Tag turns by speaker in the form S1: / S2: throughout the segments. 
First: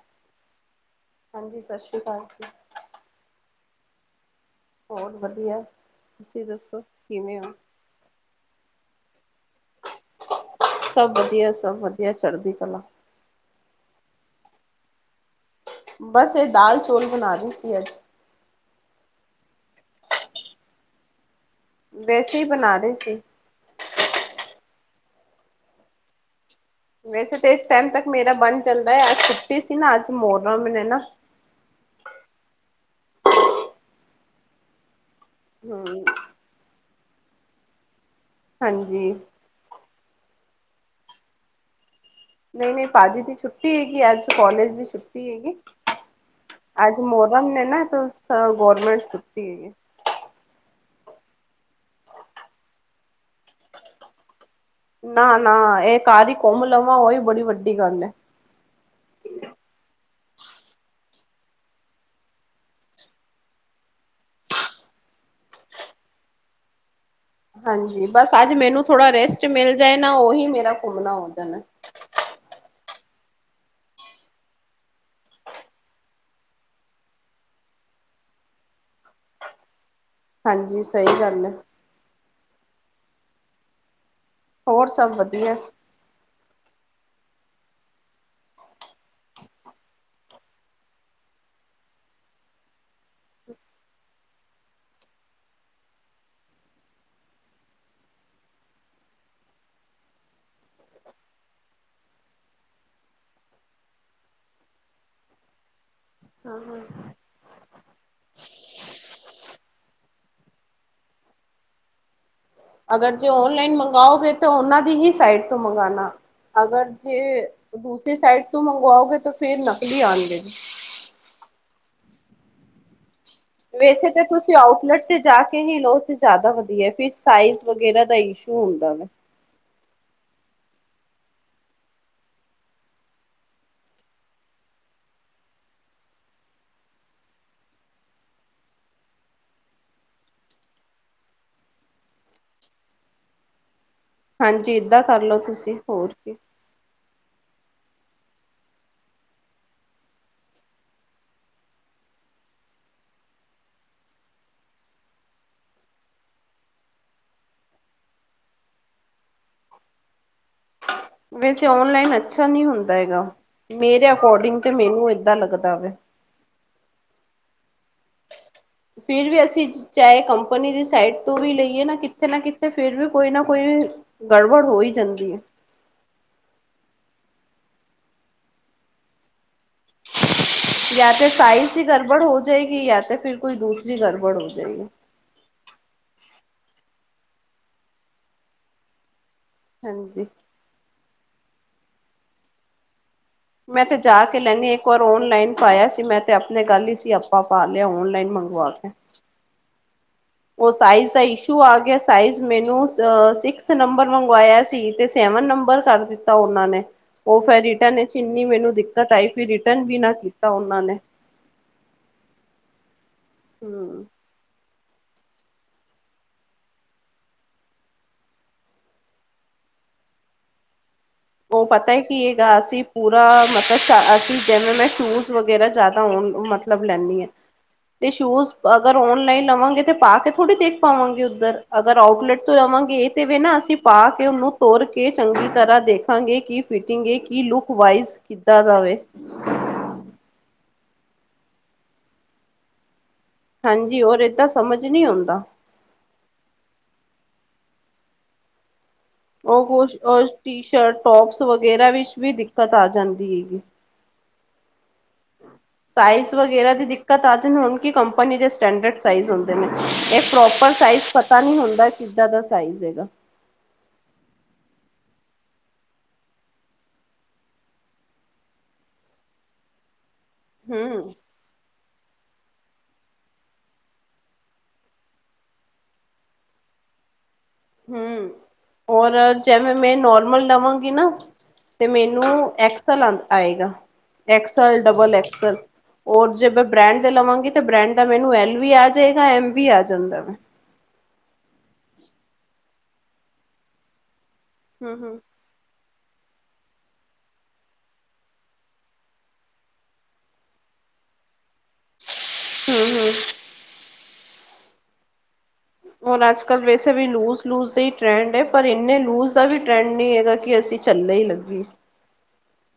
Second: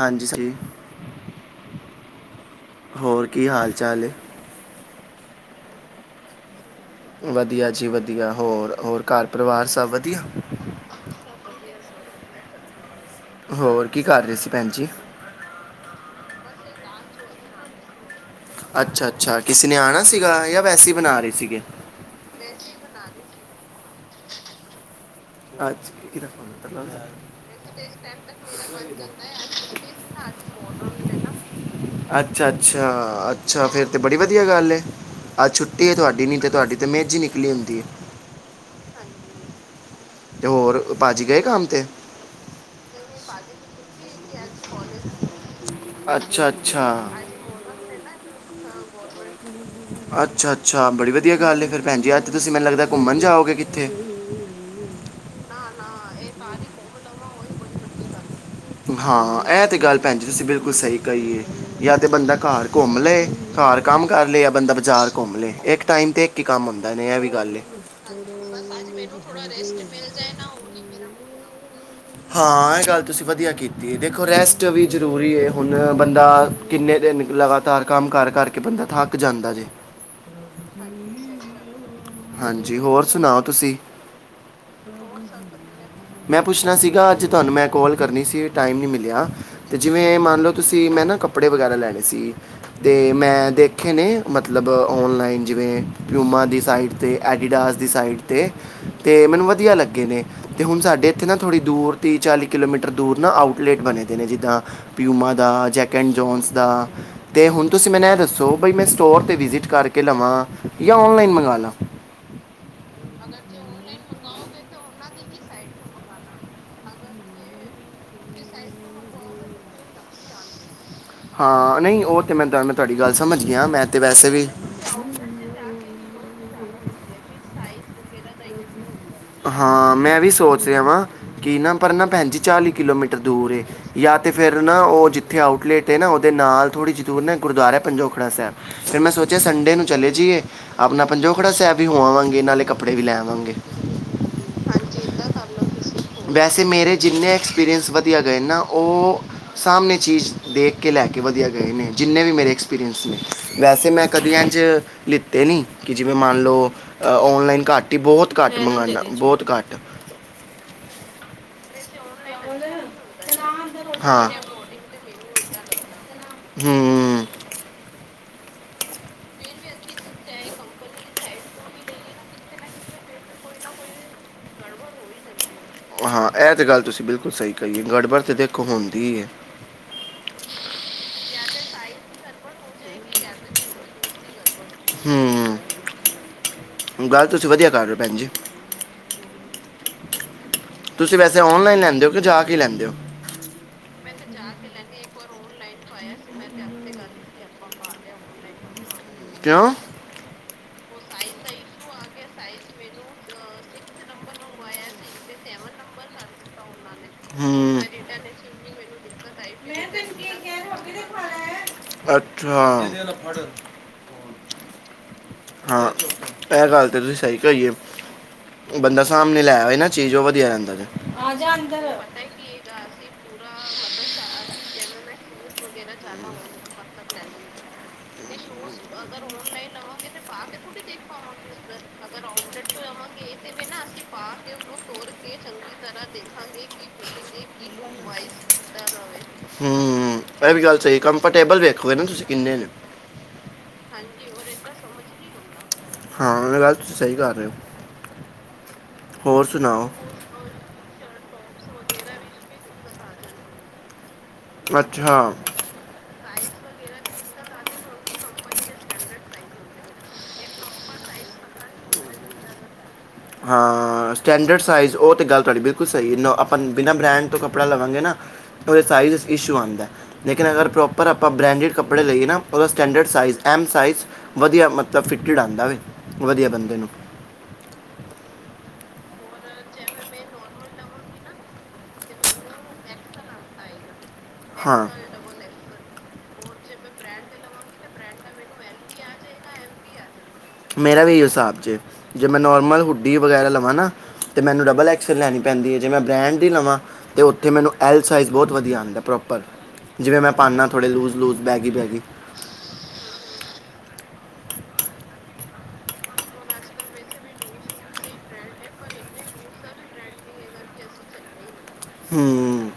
S1: ਹਾਂਜੀ ਜੀ।
S2: ਹਾਂਜੀ ਸਤਿ ਸ੍ਰੀ ਅਕਾਲ ਜੀ।
S1: ਹੋਰ ਕੀ ਹਾਲ ਚਾਲ ਏ?
S2: ਹੋਰ ਵਧੀਆ ਤੁਸੀਂ ਦੱਸੋ? ਕਿਵੇਂ ਹੋ
S1: ਵਧੀਆ ਜੀ ਵਧੀਆ ਹੋਰ ਹੋਰ ਘਰ ਪਰਿਵਾਰ ਸਭ ਵਧੀਆ।
S2: ਏ ਚੜ੍ਹਦੀਕਲਾ।
S1: ਹੋਰ ਕੀ ਕਰ ਰਹੇ ਸੀ ਭੈਣ ਜੀ?
S2: ਬਸ ਇਹ ਦਾਲ ਚੌਲ ਬਣਾ ਰਹੀ ਸੀ ਅੱਜ।
S1: ਅੱਛਾ ਅੱਛਾ ਕਿਸੇ ਨੇ ਆਉਣਾ ਸੀਗਾ ਜਾਂ ਵੈਸੇ ਹੀ ਬਣਾ ਰਹੇ ਸੀਗੇ।
S2: ਵੈਸੇ ਹੀ ਬਣਾ ਰਹੇ ਸੀ।
S1: ਅੱਜ ਕਿਹਦਾ ਫੋਨ
S2: ਵੈਸੇ ਤਾਂ ਇਸ ਟਾਈਮ ਤੱਕ ਮੇਰਾ ਬੰਨ ਚੱਲਦਾ ਏ ਅੱਜ ਛੁੱਟੀ ਸੀ ਨਾ ਅੱਜ ਮੋਹਰਮ ਨੇ ਨਾ।
S1: [unintelligible] ਅੱਛਾ ਅੱਛਾ, ਅੱਛਾ ਫਿਰ ਤਾਂ ਬੜੀ ਵਧੀਆ ਗੱਲ ਏ, ਅੱਜ ਛੁੱਟੀ ਏ
S2: ਹਮ
S1: ਤੁਹਾਡੀ ਨਹੀਂ ਤੇ ਤੁਹਾਡੀ ਮਿਜ ਨਿਕਲੀ ਹੁੰਦੀ ਏ।
S2: ਹਾਂਜੀ
S1: ਤੇ ਹੋਰ ਭਾਜੀ ਗਏ ਕੰਮ ਤੇ?
S2: ਨਹੀਂ ਨਹੀਂ ਭਾਜੀ ਦੀ ਛੁੱਟੀ ਹੈਗੀ, ਅੱਜ ਕੋਲਜ ਦੀ ਛੁੱਟੀ ਹੈਗੀ।
S1: ਅੱਛਾ ਅੱਛਾ
S2: ਅੱਜ ਮੋਰਮ ਨੇ ਨਾ ਗੋਰਮੈਂਟ ਛੁ
S1: ਅੱਛਾ। ਅੱਛਾ ਬੜੀ ਵਧੀਆ ਗੱਲ ਏ ਫਿਰ ਭੈਣ ਜੀ, ਅੱਜ ਤੁਸੀਂ ਮੈਨੂੰ ਲੱਗਦਾ ਘੁੰਮਣ ਜਾਓਗੇ ਕਿੱਥੇ?
S2: ਨਾ ਨਾ ਇਹ ਘਰ ਹੀ ਘੁੰਮ ਲਵਾਂ ਉਹੀ ਬੜੀ ਵੱਡੀ ਗੱਲ ਏ।
S1: ਹਾਂ, ਇਹ ਤੇ ਗੱਲ ਭੈਣ ਜੀ ਤੁਸੀਂ ਬਿਲਕੁਲ ਸਹੀ ਕਹੀਏ, ਜਾਂ ਤੇ ਬੰਦਾ ਘਰ ਘੁੰਮ ਲਏ, ਘਰ ਕੰਮ ਕਰ ਲਏ ਜਾਂ ਬੰਦਾ ਬਾਜ਼ਾਰ ਘੁੰਮ ਲਏ, ਇੱਕ ਟਾਈਮ ਤੇ ਇੱਕ ਹੀ ਕੰਮ ਹੁੰਦਾ ਏ ਐ ਵੀ। ਗੱਲ ਏ
S2: ਹਾਂਜੀ, ਬਸ ਅੱਜ ਮੈਨੂੰ ਥੋੜਾ ਰੈਸਟ ਮਿਲ ਜਾਏ ਨਾ ਉਹੀ ਮੇਰਾ ਪੂਨਮਾ ਹੋ ਜਾਣਾ।
S1: ਹਾਂ ਇਹ ਗੱਲ ਤੁਸੀਂ ਵਧੀਆ ਕੀਤੀ ਅਤੇ ਦੇਖੋ ਰੈਸਟ ਵੀ ਜ਼ਰੂਰੀ ਹੁਣ ਬੰਦਾ ਕਿੰਨੇ ਦਿਨ ਲਗਾਤਾਰ ਕੰਮ ਕਾਰ ਕਰਕੇ ਦਾ ਥੱਕ ਜਾਂਦਾ ਜੇ
S2: ਹਾਂਜੀ ਸਹੀ ਗੱਲ ਹੈ
S1: ਹਾਂਜੀ ਹੋਰ ਸੁਣਾਓ ਤੁਸੀਂ
S2: ਹੋਰ ਸਭ ਵਧੀਆ।
S1: ਮੈਂ ਪੁੱਛਣਾ ਸੀਗਾ ਅੱਜ ਤੁਹਾਨੂੰ ਮੈਂ ਕੋਾਲ ਕਰਨੀ ਸੀ ਟਾਈਮ ਨੀ ਮਿਲਿਆ ਤੇ ਜਿਵੇਂ ਮੰਨ ਲਓ ਤੁਸੀਂ ਮੈਂ ਨਾ ਕੱਪੜੇ ਵਗੈਰਾ ਲੈਣੇ ਸੀ ਤੇ ਮੈਂ ਦੇਖੇ ਨੇ ਮਤਲਬ ਔਨਲਾਈਨ ਜਿਵੇਂ ਪਿਊਮਾ ਦੀ ਸਾਈਟ ਅਤੇ ਐਡੀਡਾਸ ਦੀ ਸਾਈਡ 'ਤੇ ਅਤੇ ਮੈਨੂੰ ਵਧੀਆ ਲੱਗੇ ਨੇ ਅਤੇ ਹੁਣ ਸਾਡੇ ਇੱਥੇ ਨਾ ਥੋੜ੍ਹੀ ਦੂਰ ਤੀਹ ਚਾਲੀ ਕਿਲੋਮੀਟਰ ਦੂਰ ਨਾ ਆਊਟਲੇਟ ਬਣੇ ਦੇ ਨੇ ਜਿੱਦਾਂ ਪਿਊਮਾ ਜੈਕ ਕਨ ਜੋਨਸ ਦਾ ਅਤੇ ਹੁਣ ਤੁਸੀਂ ਮੈਨੂੰ ਇਹ ਦੱਸੋ ਬਈ ਮੈਂ ਸਟੋਰ 'ਤੇ ਵਿਜਿਟ ਕਰਕੇ ਲਵਾਂ ਜਾਂ ਔਨਲਾਈਨ ਮੰਗਾਵਾ ਲਵ
S2: ਅਗਰ ਜੇ ਓਨਲਾਈਨ ਮੰਗਓਗੇ ਤਾਂ ਉਹਨਾਂ ਦੀ ਹੀ ਸਾਈਟ ਤੋਂ ਮੰਗਉਣਾ ਅਗਰ ਜੇ ਦੂਸਰੀ ਸਾਈਡ ਤੋਂ ਮੰਗਵਾਓਗੇ ਤਾਂ ਫੇਿਰ ਨਕਲੀ ਆਉਣਦੇ
S1: ਹਾਂ ਨਹੀਂ ਉਹ ਤੇ ਮੈਂ ਮੈਂ ਤੁਹਾਡੀ ਗੱਲ ਸਮਝ ਗਿਆ ਮੈਂ
S2: ਵੈਸੇ ਤੇ
S1: ਵੀ
S2: ਤੁਸੀ ਆਟ ਲਟ ਤੇ ਜਾ ਕੇ ਹੀ ਲੋਦਾ ਵਧਆ ਸ ਵਰਾ ਦਾਸ਼ ਝੂਲਦਾ ਵਾ
S1: ਹਾਂ ਮੈਂ ਵੀ ਸੋਚ ਰਿਹਾ ਵਾਂ ਕਿ ਨਾ ਪਰ ਨਾ ਭੈਣਜੀ ਚਾਲੀ ਕਿਲੋਮੀਟਰ ਦੂਰ ਫੇਿਰ ਨਾ ਉਹ ਜਿੱਥੇ ਆਊਟਲੇਟ ਨਾ ਉਹਦੇ ਨਾਲ ਥੋੜ੍ਹੀ ਜ ਦੂਰ ਨਾ ਗੁਰਦੁਆਰਾ ਪੰਜੋਖੜਾ ਸਾਹਿਬ ਫਿਰ ਮੈਂ ਸੋਚਿਆ ਸੰਡੇ ਨੂੰ ਚਲੇ ਜਾਈਏ ਆਪਣਾ ਪੰਜੋ ਖੜਾ ਸਹਿਬ ਵੀ ਹੋ ਆਵਾਂਗੇ ਨਾਲੇ ਕੱਪੜੇ ਵੀ ਲੈ ਆਵਾਂਗੇ
S2: ਹਾਂਜੀ ਏਦਾਂ ਕਰਲਓ ਤੁਸੀਂ ਹੋਰ ਕੀ
S1: ਵੈਸੇ ਮੇਰੇ ਜਿੰਨੇ ਐਕਸਪੀਰੀਅੰਸ ਵਧੀਆ ਗਏ ਨਾ ਉਹ ਸਾਹਮਣੇ ਚੀਜ਼ ਦੇਖ ਕੇ ਲੈ ਕੇ ਵਧੀਆ ਗਏ ਨੇ ਜਿੰਨੇ ਵੀ ਮੇਰੇ ਐਕਸਪੀਰੀਅੰਸ ਨੇ ਵੈਸੇ ਮੈਂ ਕਦੇ ਅੰਝ ਲਿੱਤੇ ਨਹੀਂ ਕਿ ਜਿਵੇਂ ਮੰਨ ਲਓ ਔਨਲਾਈਨ ਘੱਟ ਹੀ ਬਹੁਤ ਘੱਟ ਮੰਗਵਾਉਣਾ ਬਹੁਤ ਘੱਟ
S2: ਵੈਸੇ ਓਂਨਲਾਈਨ ਅੱਛਾ ਨੀ ਹੁੰਦਾ ਹੈਗਾ ਮੇਰੇ
S1: ਹਾਂ
S2: ਅਕੋਰਡਿੰਗ ਤੇ ਮੈਨੂੰ ਏਦਾਂ ਲੱਗਦਾ। ਕਿੱਦਾਂ ਵੇ?
S1: ਹਮ
S2: ਫਿਰ ਵੀ ਅਸੀਂ ਚਾਹੇ ਕੰਪਨੀ ਦੀ ਸਾਈਟ ਤੋਂ ਵੀ ਲਈਏ ਨਾ, ਕਿਥੇ ਨਾ ਕਿਥੇ ਫਿਰ ਵੀ ਕੋਈ ਨਾ ਕੋਈ। ਗੜਬੜ ਹੋ ਹੀ ਜਾਂਦੀ ਹੈ।
S1: ਹਾਂ ਇਹ ਤੇ ਗੱਲ ਤੁਸੀਂ ਬਿਲਕੁਲ ਸਹੀ ਕਹੀ ਏ ਗੜਬੜ ਤਾਂ ਦੇਖੋ ਹੁੰਦੀ ਹੈ।
S2: ਯਾ ਤਾਂ ਸਾਈਜ਼ ਹੀ ਗੜਬੜ ਹੋ ਜਾਏਗੀ ਯਾ ਤਾਂ ਫਿਰ ਕੋਈ ਦੂਸਰੀ ਗੜਬੜ ਹੋ ਜਾਏਗੀ।
S1: ਹੂੰ ਗੱਲ ਤੁਸੀਂ ਵਧੀਆ ਕਰ ਰਹੇ ਹੋ ਭੈਣ ਜੀ।
S2: ਹਾਂਜੀ
S1: ਤੁਸੀਂ ਵੈਸੇ, ਔਨਲਾਈਨ ਲੈਂਦੇ ਹੋ, ਕਿ ਜਾ ਕੇ ਲੈਂਦੇ ਹੋ? ਮੈਂ ਤੇ ਜਾ ਕੇ ਲੈਂਦੀ ਇੱਕ ਵਾਰ ਓਨਲਾਈਨ ਤੋਂ ਆਇਆ ਸੀ ਮੈਂ ਗੱਲ ਸਿਆਪਾ ਪਾ ਲਿਆ।
S2: ਉਹ ਸਾਈਜ਼ ਦਾ ਇਸ਼ੂ ਆ ਗਿਆ ਸੀ। ਸਾਈਜ਼ ਮੈਨੂੰ ਸਿਕਸ ਨੰਬਰ ਮੰਗਵਾਇਆ ਸੀ ਤੇ ਸੈਵਨ ਨੰਬਰ ਕਰ ਦਿੱਤਾ ਉਹਨਾਂ ਨੇ। ਉਹ
S1: ਹੂੰ
S2: ਫਿਰ ਰਿਟਰਨ ਚ ਇੰਨੀ ਮੈਨੂੰ ਦਿੱਕਤ ਆਈ ਫਿਰ ਰਿਟਰਨ ਵੀ ਨਾ ਕੀਤਾ
S1: ਕਹਿ
S2: ਉਹਨਾਂ ਨੇ।
S1: ਅੱਛਾ।
S2: ਹਮ
S1: ਹਾਂ ਇਹ ਗੱਲ ਤੇ ਤੁਸੀਂ ਸਹੀ ਕਈ ਏ। ਬੰਦਾ ਸਾਹਮਣੇ ਲੈ ਆਵੇ ਨਾ ਚੀਜ਼ ਉਹ ਵਧੀਆ ਰਹਿੰਦਾ। ਆ ਜਾ
S2: ਉਹ
S1: ਅੰਦਰ
S2: ਪਤਾ ਹੈ ਕਿ ਇਹ ਹੈਗਾ ਅਸੀਂ ਪੂਰਾ ਮਤਲਬ ਅਸੀਂ ਜਿਵੇਂ ਮੈਂ ਸ਼ੂਜ ਵਗੈਰਾ। ਤਾਂ ਹੁਣ ਮਤਲਬ ਲੈਂਨੀ ਆ। ਤੇ ਸ਼ੂਜ ਅਗਰ ਓਨਲਾਈਨ ਲਵਾਂਗੇ ਤੇ ਪਾ ਕੇ ਥੋੜੀ ਦੇਖ ਪਾਵਾਂਗੇ ਉੱਧਰ ਅਗਰ ਆਊਟਲੇੈਟ ਤੋਂ ਲਵਾਂਗੇ। ਗੇ ਤੇ ਵੀੇ ਨਾ ਅਸੀਂ ਪਾ ਕੇ ਉਹਨੂੰ ਤੋਰ ਕੇ ਚੰਗੀ ਤਰ੍ਹਾਂ ਦੇਖ। ਦੇਖਾਂਗੇ ਕੀ ਫਿਟਿੰਗ ਏ ਕੀ ਲੁਕ ਵਾਈਜ਼ ਕਿਦਾਂ ਜਾਵੇ।
S1: ਹੂੰ ਇਹ ਗੱਲ ਸਹੀ ਕੰਫਰਟੇਬਲ ਵੇਖੋ ਨਾ ਤੁਸੀਂ ਕਿੰਨੇ ਨੇ।
S2: ਹਾਂਜੀ ਹੋਰ ਏਦਾਂ ਸਮਝ ਨਹੀਂ ਆਉਂਦਾ।
S1: ਹਾਂ, ਉਹ ਗੱਲ ਤੁਸੀਂ ਸਹੀ ਕਰ ਰਹੇ ਹੋ। ਹੋਰ
S2: ਉਹ
S1: ਸੁਣਾਓ
S2: ਕੁਛ ਟੀ ਸ਼ਰਟ ਟੋਪਸ ਵਗੈਰਾ ਵਿੱਚ ਵੀ ਦਿੱਕਤ ਆ ਜਾਂਦੀ ਏ।
S1: ਅੱਛਾ।
S2: ਸਾਈਜ਼ ਵਗੈਰਾ ਦਿੱਕਤ। ਦਿੱਕਤ ਆ ਜਾਂਦੀ ਉਹਨਾਂ ਦੀ ਕੰਪਨੀ ਦੇ ਸਟੈਂਡ ਸਾਈਜ ਹੁੰਦੇ ਨੇ ਇਹ ਪ੍ਰੋਪਰ ਸਾਈਜ ਪਤਾ ਨੀ ਹੁੰਦਾ ਕਿ। ਕਿੱਦਾਂ ਦਾ ਸਾਈਜ਼ ਹੈਗਾ?
S1: ਹਾਂ ਸਟੈਂਡਰਡ ਸਾਈਜ ਉਹ ਤੇ ਗੱਲ ਤੁਹਾਡੀ ਬਿਲਕੁਲ ਸਹੀ ਆਪਾਂ ਬਿਨਾਂ ਬ੍ਰਾਂਡ ਤੋਂ ਕੱਪੜਾ ਲਵਾਂਗੇ ਨਾ। ਥੋਡਾ ਸਾਈਜ਼ ਚ ਇਸ਼ੂ ਆਂਦਾ ਲੇਕਿਨ ਅਗਰ ਪ੍ਰੋਪਰ
S2: ਹੂੰ
S1: ਆਪਾਂ ਬਰੈਂਡਡ ਕੱਪੜਾ। ਕੱਪੜੇ ਲਈਏ ਨਾ। ਉਹਦਾ ਸਟੈਂਡਰਡ ਸਾਈਜ਼ ਐਮ ਸਾਈਜ਼ ਵਧੀਆ ਮਤਲਬ ਫਿਟਡ ਆਉਂਦਾ। ਵਧੀਆ ਬੰਦੇ ਨੂੰ।
S2: ਹਮ ਔਰ ਜਿਵੇਂ ਮੈਂ ਨੋਰਮਲ ਲਵਾਂਗੀ ਨਾ। ਤੇ ਮੈਨੂੰ ਐਕਸਲ ਆਏਗਾ ਐਕਸਲ
S1: ਹਾਂ
S2: ਡਬਲ ਐਕਸਲ। ਹੋਰ ਜੇ ਮੈ ਬ੍ਰੈਂਡ ਦੇ ਲਵਾਂਗੀ ਤਾਂ ਬ੍ਰਡ ਦਾ ਮੈਨੂੰ ਐਲ ਵੀ ਆ ਜਾਏਗਾ ਐਮ ਵੀ ਆ ਜਾਂਦਾ ਵੇ।
S1: ਜਾਏਗਾ ਮੇਰਾ ਵੀ ਇਹੀ ਹਿਸਾਬ ਜੇ ਮੈਂ ਨੋਰਮਲ ਹੁੱਡੀ ਵਗੈਰਾ ਲਵਾਂ ਨਾ ਤੇ ਮੈਨੂੰ ਡਬਲ
S2: ਹੂੰ
S1: ਐਕਸਲ
S2: ਹੂੰ
S1: ਲੈਣੀ ਪੈਂਦੀ ਹੈ। ਜੇ ਮੈਂ ਬ੍ਰੈਂਡ ਦੀ ਲਵਾਂ, ਤਾਂ ਉੱਥੇ ਮੈਨੂੰ ਐੱਲ ਸਾਈਜ਼ ਬਹੁਤ ਵਧੀਆ ਆਉਂਦਾ ਪ੍ਰੋਪਰ। ਜਿਵੇਂ ਮੈਂ ਪਾਉਦਾ ਥੋੜ੍ਹੇ ਲੂਜ਼ ਲੂਜ਼ ਬੈਗੀ ਬੈਗੀ।
S2: ਹੂੰ ਹੋਰ ਅੱਜ ਕੱਲ ਵੈਸੇ ਵੀ ਲੂਜ ਲੂਜ ਦਾ ਹੀ ਟਰੈਂਡ ਹੈ ਪਰ ਇੰਨੇ ਲੂਜ ਦਾ ਵੀ ਟਰੈਂਡ ਨਹੀਂ ਹੈਗਾ ਕਿ ਅਸੀਂ। ਝੱਲੇ ਹੀ ਲੱਗੀਏ।
S1: ਹਮ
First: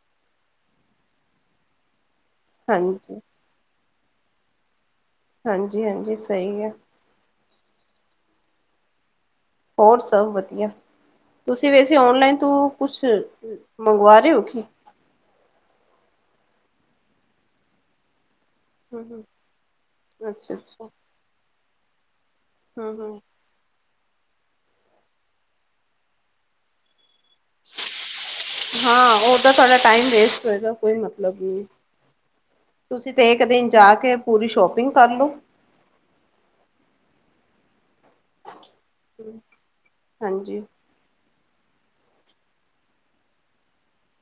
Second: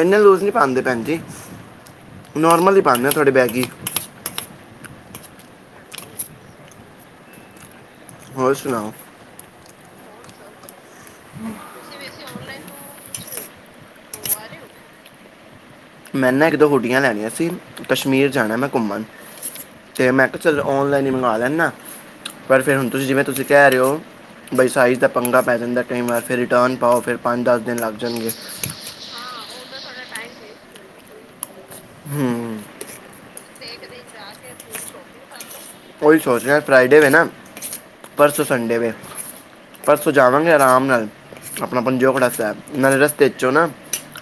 S1: ਇੰਨੇ ਲੂਜ਼ ਨਹੀਂ ਪਾਉਂਦੇ ਭੈਣ ਜੀ। ਨੋਰਮਲੀ ਪਾਉਦੇ
S2: ਹਾਂਜੀ
S1: ਤੁਹਾਡੇ ਬੈਗੀ।
S2: ਹਾਂਜੀ ਹਾਂਜੀ ਸਹੀ ਆ।
S1: ਹੋਰ ਸੁਣਾਓ?
S2: ਹੋਰ ਸਭ ਵਧੀਆ, ਤੁਸੀਂ ਵੈਸੇ ਔਨਲਾਈਨ ਤੋਂ ਕੁਛ? ਮੰਗਵਾ ਰਹੇ ਹੋ?
S1: ਮੈ ਨਾ ਇੱਕ ਦੋ ਹੁਡੀਆਂ ਲੈਣੀਆਂ ਸੀ ਕਸ਼ਮੀਰ ਜਾਣਾ ਮੈਂ ਘੁੰਮਣ
S2: ਹੂੰ-ਹੂੰ
S1: ਤੇ ਮੈਂ ਕਿਹਾ ਚਲੋ
S2: ਅੱਛਾ-ਅੱਛਾ
S1: ਔਨਲਾਈਨ ਹੀ ਮੰਗਵਾ ਲੈਦਾ। ਪਰ ਫਿਰ ਹੁਣ ਤੁਸੀਂ
S2: ਹੂੰ-ਹੂੰ
S1: ਜਿਵੇਂ ਤੁਸੀਂ ਕਹਿ ਰਹੇ ਹੋ। ਬਾਈਸਾਈਜ਼ ਦਾ ਪੰਗਾ ਪੈ ਜਾਂਦਾ ਕਈ ਵਾਰ ਫਿਰ ਰਿਟਰਨ ਪਾਓ ਫਿਰ। ਦਿਨ ਲੱਗ ਜਾਣਗੇ
S2: ਹਾਂ ਉਹ ਤਾਂ ਤੁਡਾ ਟਾਈਮ ਵੇਸਟ। ਇਹਦਾ ਕੋਈ ਮਤਲਬ ਨੀ
S1: ਹੂੰ
S2: ਤੁਸੀਂ। ਤੇ ਇੱਕ ਦਿਨ ਜਾ ਕੇ ਪੂਰੀ ਸ਼ੋਪਿੰਗ ਕਰਲੋ।
S1: ਉਹੀ ਸੋਚਦਾ ਫਰਾਈਡੇ ਹੋਵੇ ਨਾ। ਪਰਸੋਂ ਸੰਡੇ ਵੇ ਪਰਸੋਂ ਜਾਵਾਂਗੇ
S2: ਹਾਂਜੀ
S1: ਆਰਾਮ ਨਾਲ। ਆਪਣਾ ਪੰਜੋਕੜਾ ਸਾ ਨਾਲੇ ਰਸਤੇ ਚੋਂ ਨਾ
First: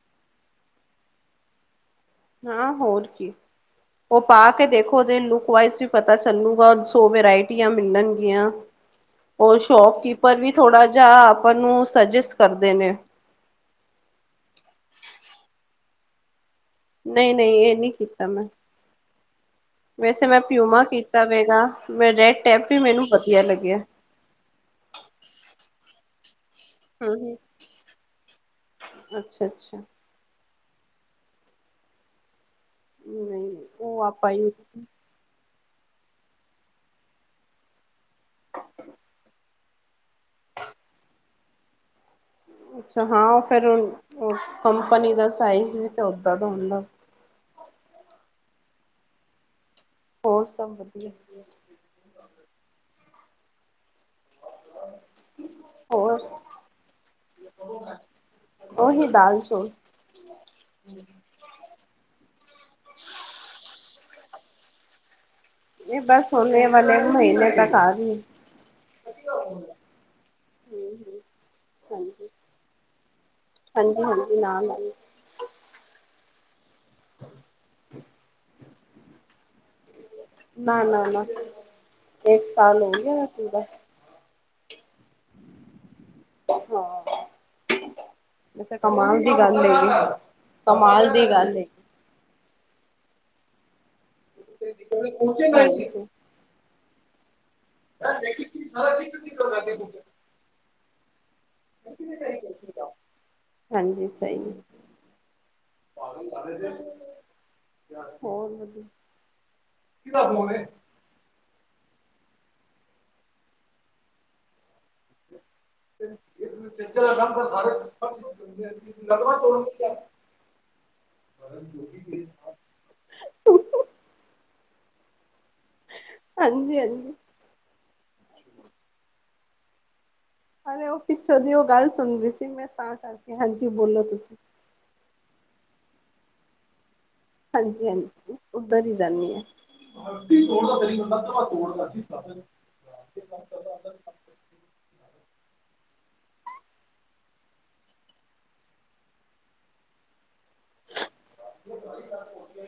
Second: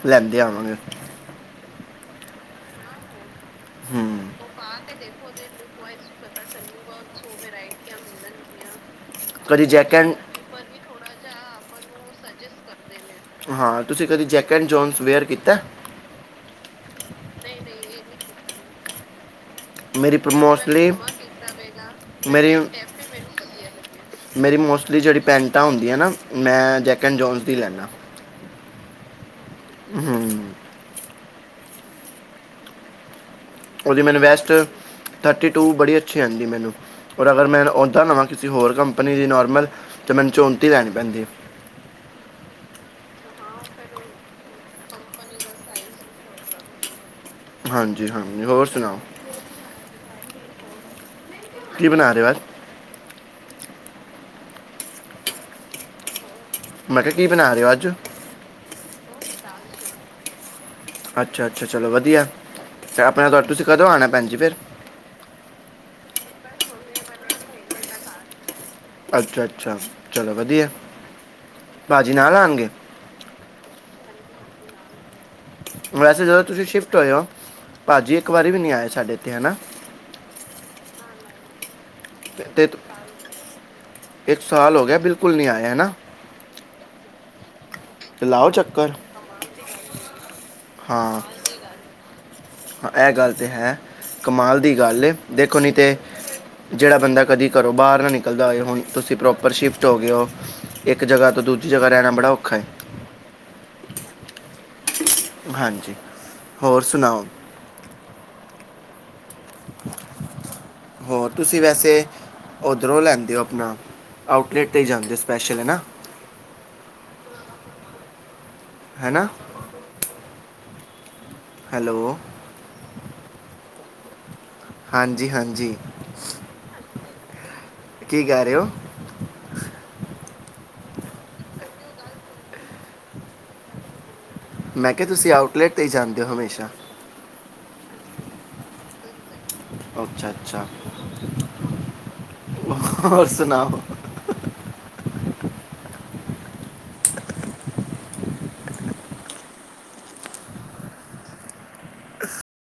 S1: ਲੈਂਦੇ ਆਵਾਂਗੇ। [unintelligible]
S2: ਹਾਂ ਹੋਰ ਕੀ
S1: ਹੂੰ
S2: ਉਹ ਪਾ ਕੇ ਦੇਖੋ ਉਹਦੇ ਲੁਕ ਵਾਈਜ਼ ਵੀ ਪਤਾ। ਪਤਾ ਚੱਲੂਗਾ ਸੋ ਵਰਾਇਟੀਆਂ ਮਿਲਣਗੀਆਂ। ਉਹ
S1: ਕਦੀ ਜੈਕ ਐਂਡ
S2: ਸ਼ੋਪਕੀਪਰ ਵੀ ਥੋੜਾ ਜਾਹਾ ਆਪਾਂ ਨੂੰ ਸੁਜੈਸਟ ਕਰਦੇ ਨੇ।
S1: ਹਾਂ ਤੁਸੀਂ ਕਦੀ ਜੈਕ ਐਂਡ ਜੋਨਸ ਵੇਅਰ ਕੀਤਾ।
S2: ਨਹੀਂ ਨਹੀਂ ਇਹ ਨਹੀਂ ਕੀਤਾ ਮੈਂ।
S1: ਮੇਰੀ
S2: ਵੈਸੇ ਮੈਂ ਪਿਊਮਾ
S1: ਮੋਸਟਲੀ
S2: ਕੀਤਾ ਵੇਗਾ ਮੈਂ ਰੈਡ
S1: ਮੇਰੀ
S2: ਟੈਪ ਵੀ ਮੈਨੂੰ ਵਧੀਆ ਲੱਗਿਆ।
S1: ਮੇਰੀ ਮੋਸਟਲੀ ਜਿਹੜੀ ਪੈਂਟਾਂ ਹੁੰਦੀਆਂ ਨਾ ਮੈਂ ਜੈਕ
S2: ਹੂੰ
S1: ਐਂਡ
S2: ਹੂੰ।
S1: ਜਨਸ ਦੀ ਲੈਂਦਾ।
S2: ਅੱਛਾ। ਅੱਛਾ
S1: ਹਮ।
S2: ਨਹੀਂ।
S1: ਉਹਦੀ
S2: ਉਹ
S1: ਮੈਨ
S2: ਆਪਾਂ
S1: ਬੈਸਟ।
S2: ਯੂਜ
S1: ਫੌਟੀ ਟੂ ਬੜੀ ਅੱਛੀ ਆਉਂਦੀ ਮੈਨੂੰ ਔਰ ਅਗਰ ਮੈਂ ਉੱਦਾਂ ਲਵਾਂ ਕਿਸੇ ਹੋਰ ਕੰਪਨੀ ਦੀ ਨੋਰਮਲ। ਤੇ ਮੈਨੂੰ ਚੌਣਤੀ ਲੈਣੀ ਪੈਂਦੀ ਹੈ।
S2: ਅੱਛਾ ਹਾਂ ਫਿਰ ਕੰਪਨੀ ਦਾ ਸਾਈਜ ਵੀ ਤੇ ਓਦਾਂ ਦਾ ਹੁੰਦਾ।
S1: ਹਾਂਜੀ ਹਾਂਜੀ ਹੋਰ ਸੁਣਾਓ।
S2: ਹੋਰ ਸਭ ਵਧੀਆ।
S1: ਕੀ ਬਣਾ ਰਹੇ ਔ ਅੱਜ?
S2: ਹੋਰ।
S1: ਮੈਂ ਕਿਹਾ ਕੀ ਬਣਾ ਰਹੇ ਹੋ ਅੱਜ
S2: ਉਹੀ ਦਾਲ-ਚੋਲ।
S1: ਅੱਛਾ ਅੱਛਾ। ਚਲੋ ਵਧੀਆ। ਫੇਰ ਆਪਣੇ ਘਰ ਤੁਸੀਂ ਕਦੋਂ ਆਉਣਾ ਭੈਣ ਜੀ ਫੇਰ?
S2: ਇਹ ਬਸ ਹੋਲੇ ਵਾਲੇ ਮਹੀਨੇ ਤੱਕ ਆ ਗਈ।
S1: ਅੱਛਾ ਅੱਛਾ, ਚਲੋ ਵਧੀਆ ਏ।
S2: ਹਾਂਜੀ ਹਾਂਜੀ, ਨਾਲ ਜੀ।
S1: ਵੈਸੇ ਜਦੋਂ ਤੁਸੀਂ ਸ਼ਿਫਟ ਹੋਏ ਹੋ, ਭਾਜੀ ਇੱਕ ਵਾਰੀ ਵੀ ਨਹੀਂ ਆਏ ਸਾਡੇ ਇੱਥੇ, ਹੈਨਾ।
S2: ਨਾ ਨਾ ਨਾ ਇੱਕ
S1: ਤੇ- ਤੇ ਤੁ-
S2: ਸਾਲ ਹੋ ਗਿਆ ਏ ਪੂਰਾ।
S1: ਇੱਕ ਸਾਲ ਹੋ ਗਿਆ ਬਿਲਕੁਲ ਨਹੀ ਆਏ, ਹੈਨਾ।
S2: ਹਾਂ।
S1: ਤੇ ਲਾਓ
S2: ਵੈਸੇ
S1: ਚੱਕਰ
S2: ਕਮਾਲ ਦੀ ਗੱਲ ਹੈਗੀ, ਕਮਾਲ
S1: ਹਾਂ
S2: ਦੀ ਗੱਲ ਹੈਗੀ।
S1: ਹਾਂ ਇਹ ਗੱਲ ਤਾਂ ਹੈ। ਕਮਾਲ ਦੀ ਗੱਲ ਏ, ਦੇਖੋ ਨਹੀਂ
S2: ਹਾਂਜੀ,
S1: ਤੇ ਜਿਹੜਾ ਬੰਦਾ। ਘਰੋ ਬਾਹਰ ਨਾ ਨਿਕਲਦਾ ਹੋਏ, ਹੁਣ ਤੁਸੀਂ ਪ੍ਰੋਪਰ ਸ਼ਿਫਟ ਹੋ ਗਏ ਹੋ ਇੱਕ ਜਗ੍ਹਾ। ਤੇ ਦੂਜੀ ਜਗਾ ਰਹਿਣਾ ਬੜਾ ਔਖਾ ਹੈ।
S2: ਹਾਂਜੀ, ਸਹੀ ਏ।
S1: ਹਾਂਜੀ, ਹੋਰ ਸੁਣਾਓ।
S2: ਕਿਦਾ ਫੋਨ ਏ?
S1: ਹੋਰ ਤੁਸੀਂ ਵੈਸੇ ਉੱਧਰੋਂ ਲੈਂਦੇ ਹੋ ਅਪਣਾ ਆਊਟਲੇੈਟ ਤੇ ਹੀ ਜਾਂਦੇ ਸੀ।
S2: [unintelligible]
S1: ਹੈ ਨਾ
S2: [unintelligible]
S1: ਹੈਲੋ
S2: [inaudible] [inaudible]
S1: ਹਾਂਜੀ ਹਾਂਜੀ।
S2: ਹਾਂਜੀ
S1: ਕੀ ਕਹਿ ਰਹੇ ਹੋ?
S2: ਅਰੇ ਉਹ ਪਿਛੋਂ ਦੀ ਉਹ ਗੱਲ ਸੁਣ ਰਹੀ ਸੀ ਮੈਂ ਤਾਂ ਕਰਕੇ, ਹਾਂਜੀ ਬੋਲੋ ਤੁਸੀਂ।
S1: ਮੈਂ ਕਿਹਾ, ਤੁਸੀਂ ਆਊਟਲੈਟ ਤੇ ਹੀ ਜਾਂਦੇ ਹੋ ਹਮੇਸ਼ਾ।
S2: ਹਾਂਜੀ-ਹਾਂਜੀ ਉਧਰ ਹੀ ਜਾਨੀ ਆ।
S1: ਅੱਛਾ
S2: ਹੱਡੀ
S1: ਅੱਛਾ
S2: ਤੋੜ ਦਾਂ ਤੇਰੀ, ਲੱਤ-ਬਾਂਹ ਤੋੜ
S1: ਹੋਰ ਸੁਣਾਓ [inaudible]
S2: [inaudible]
S1: [inaudible]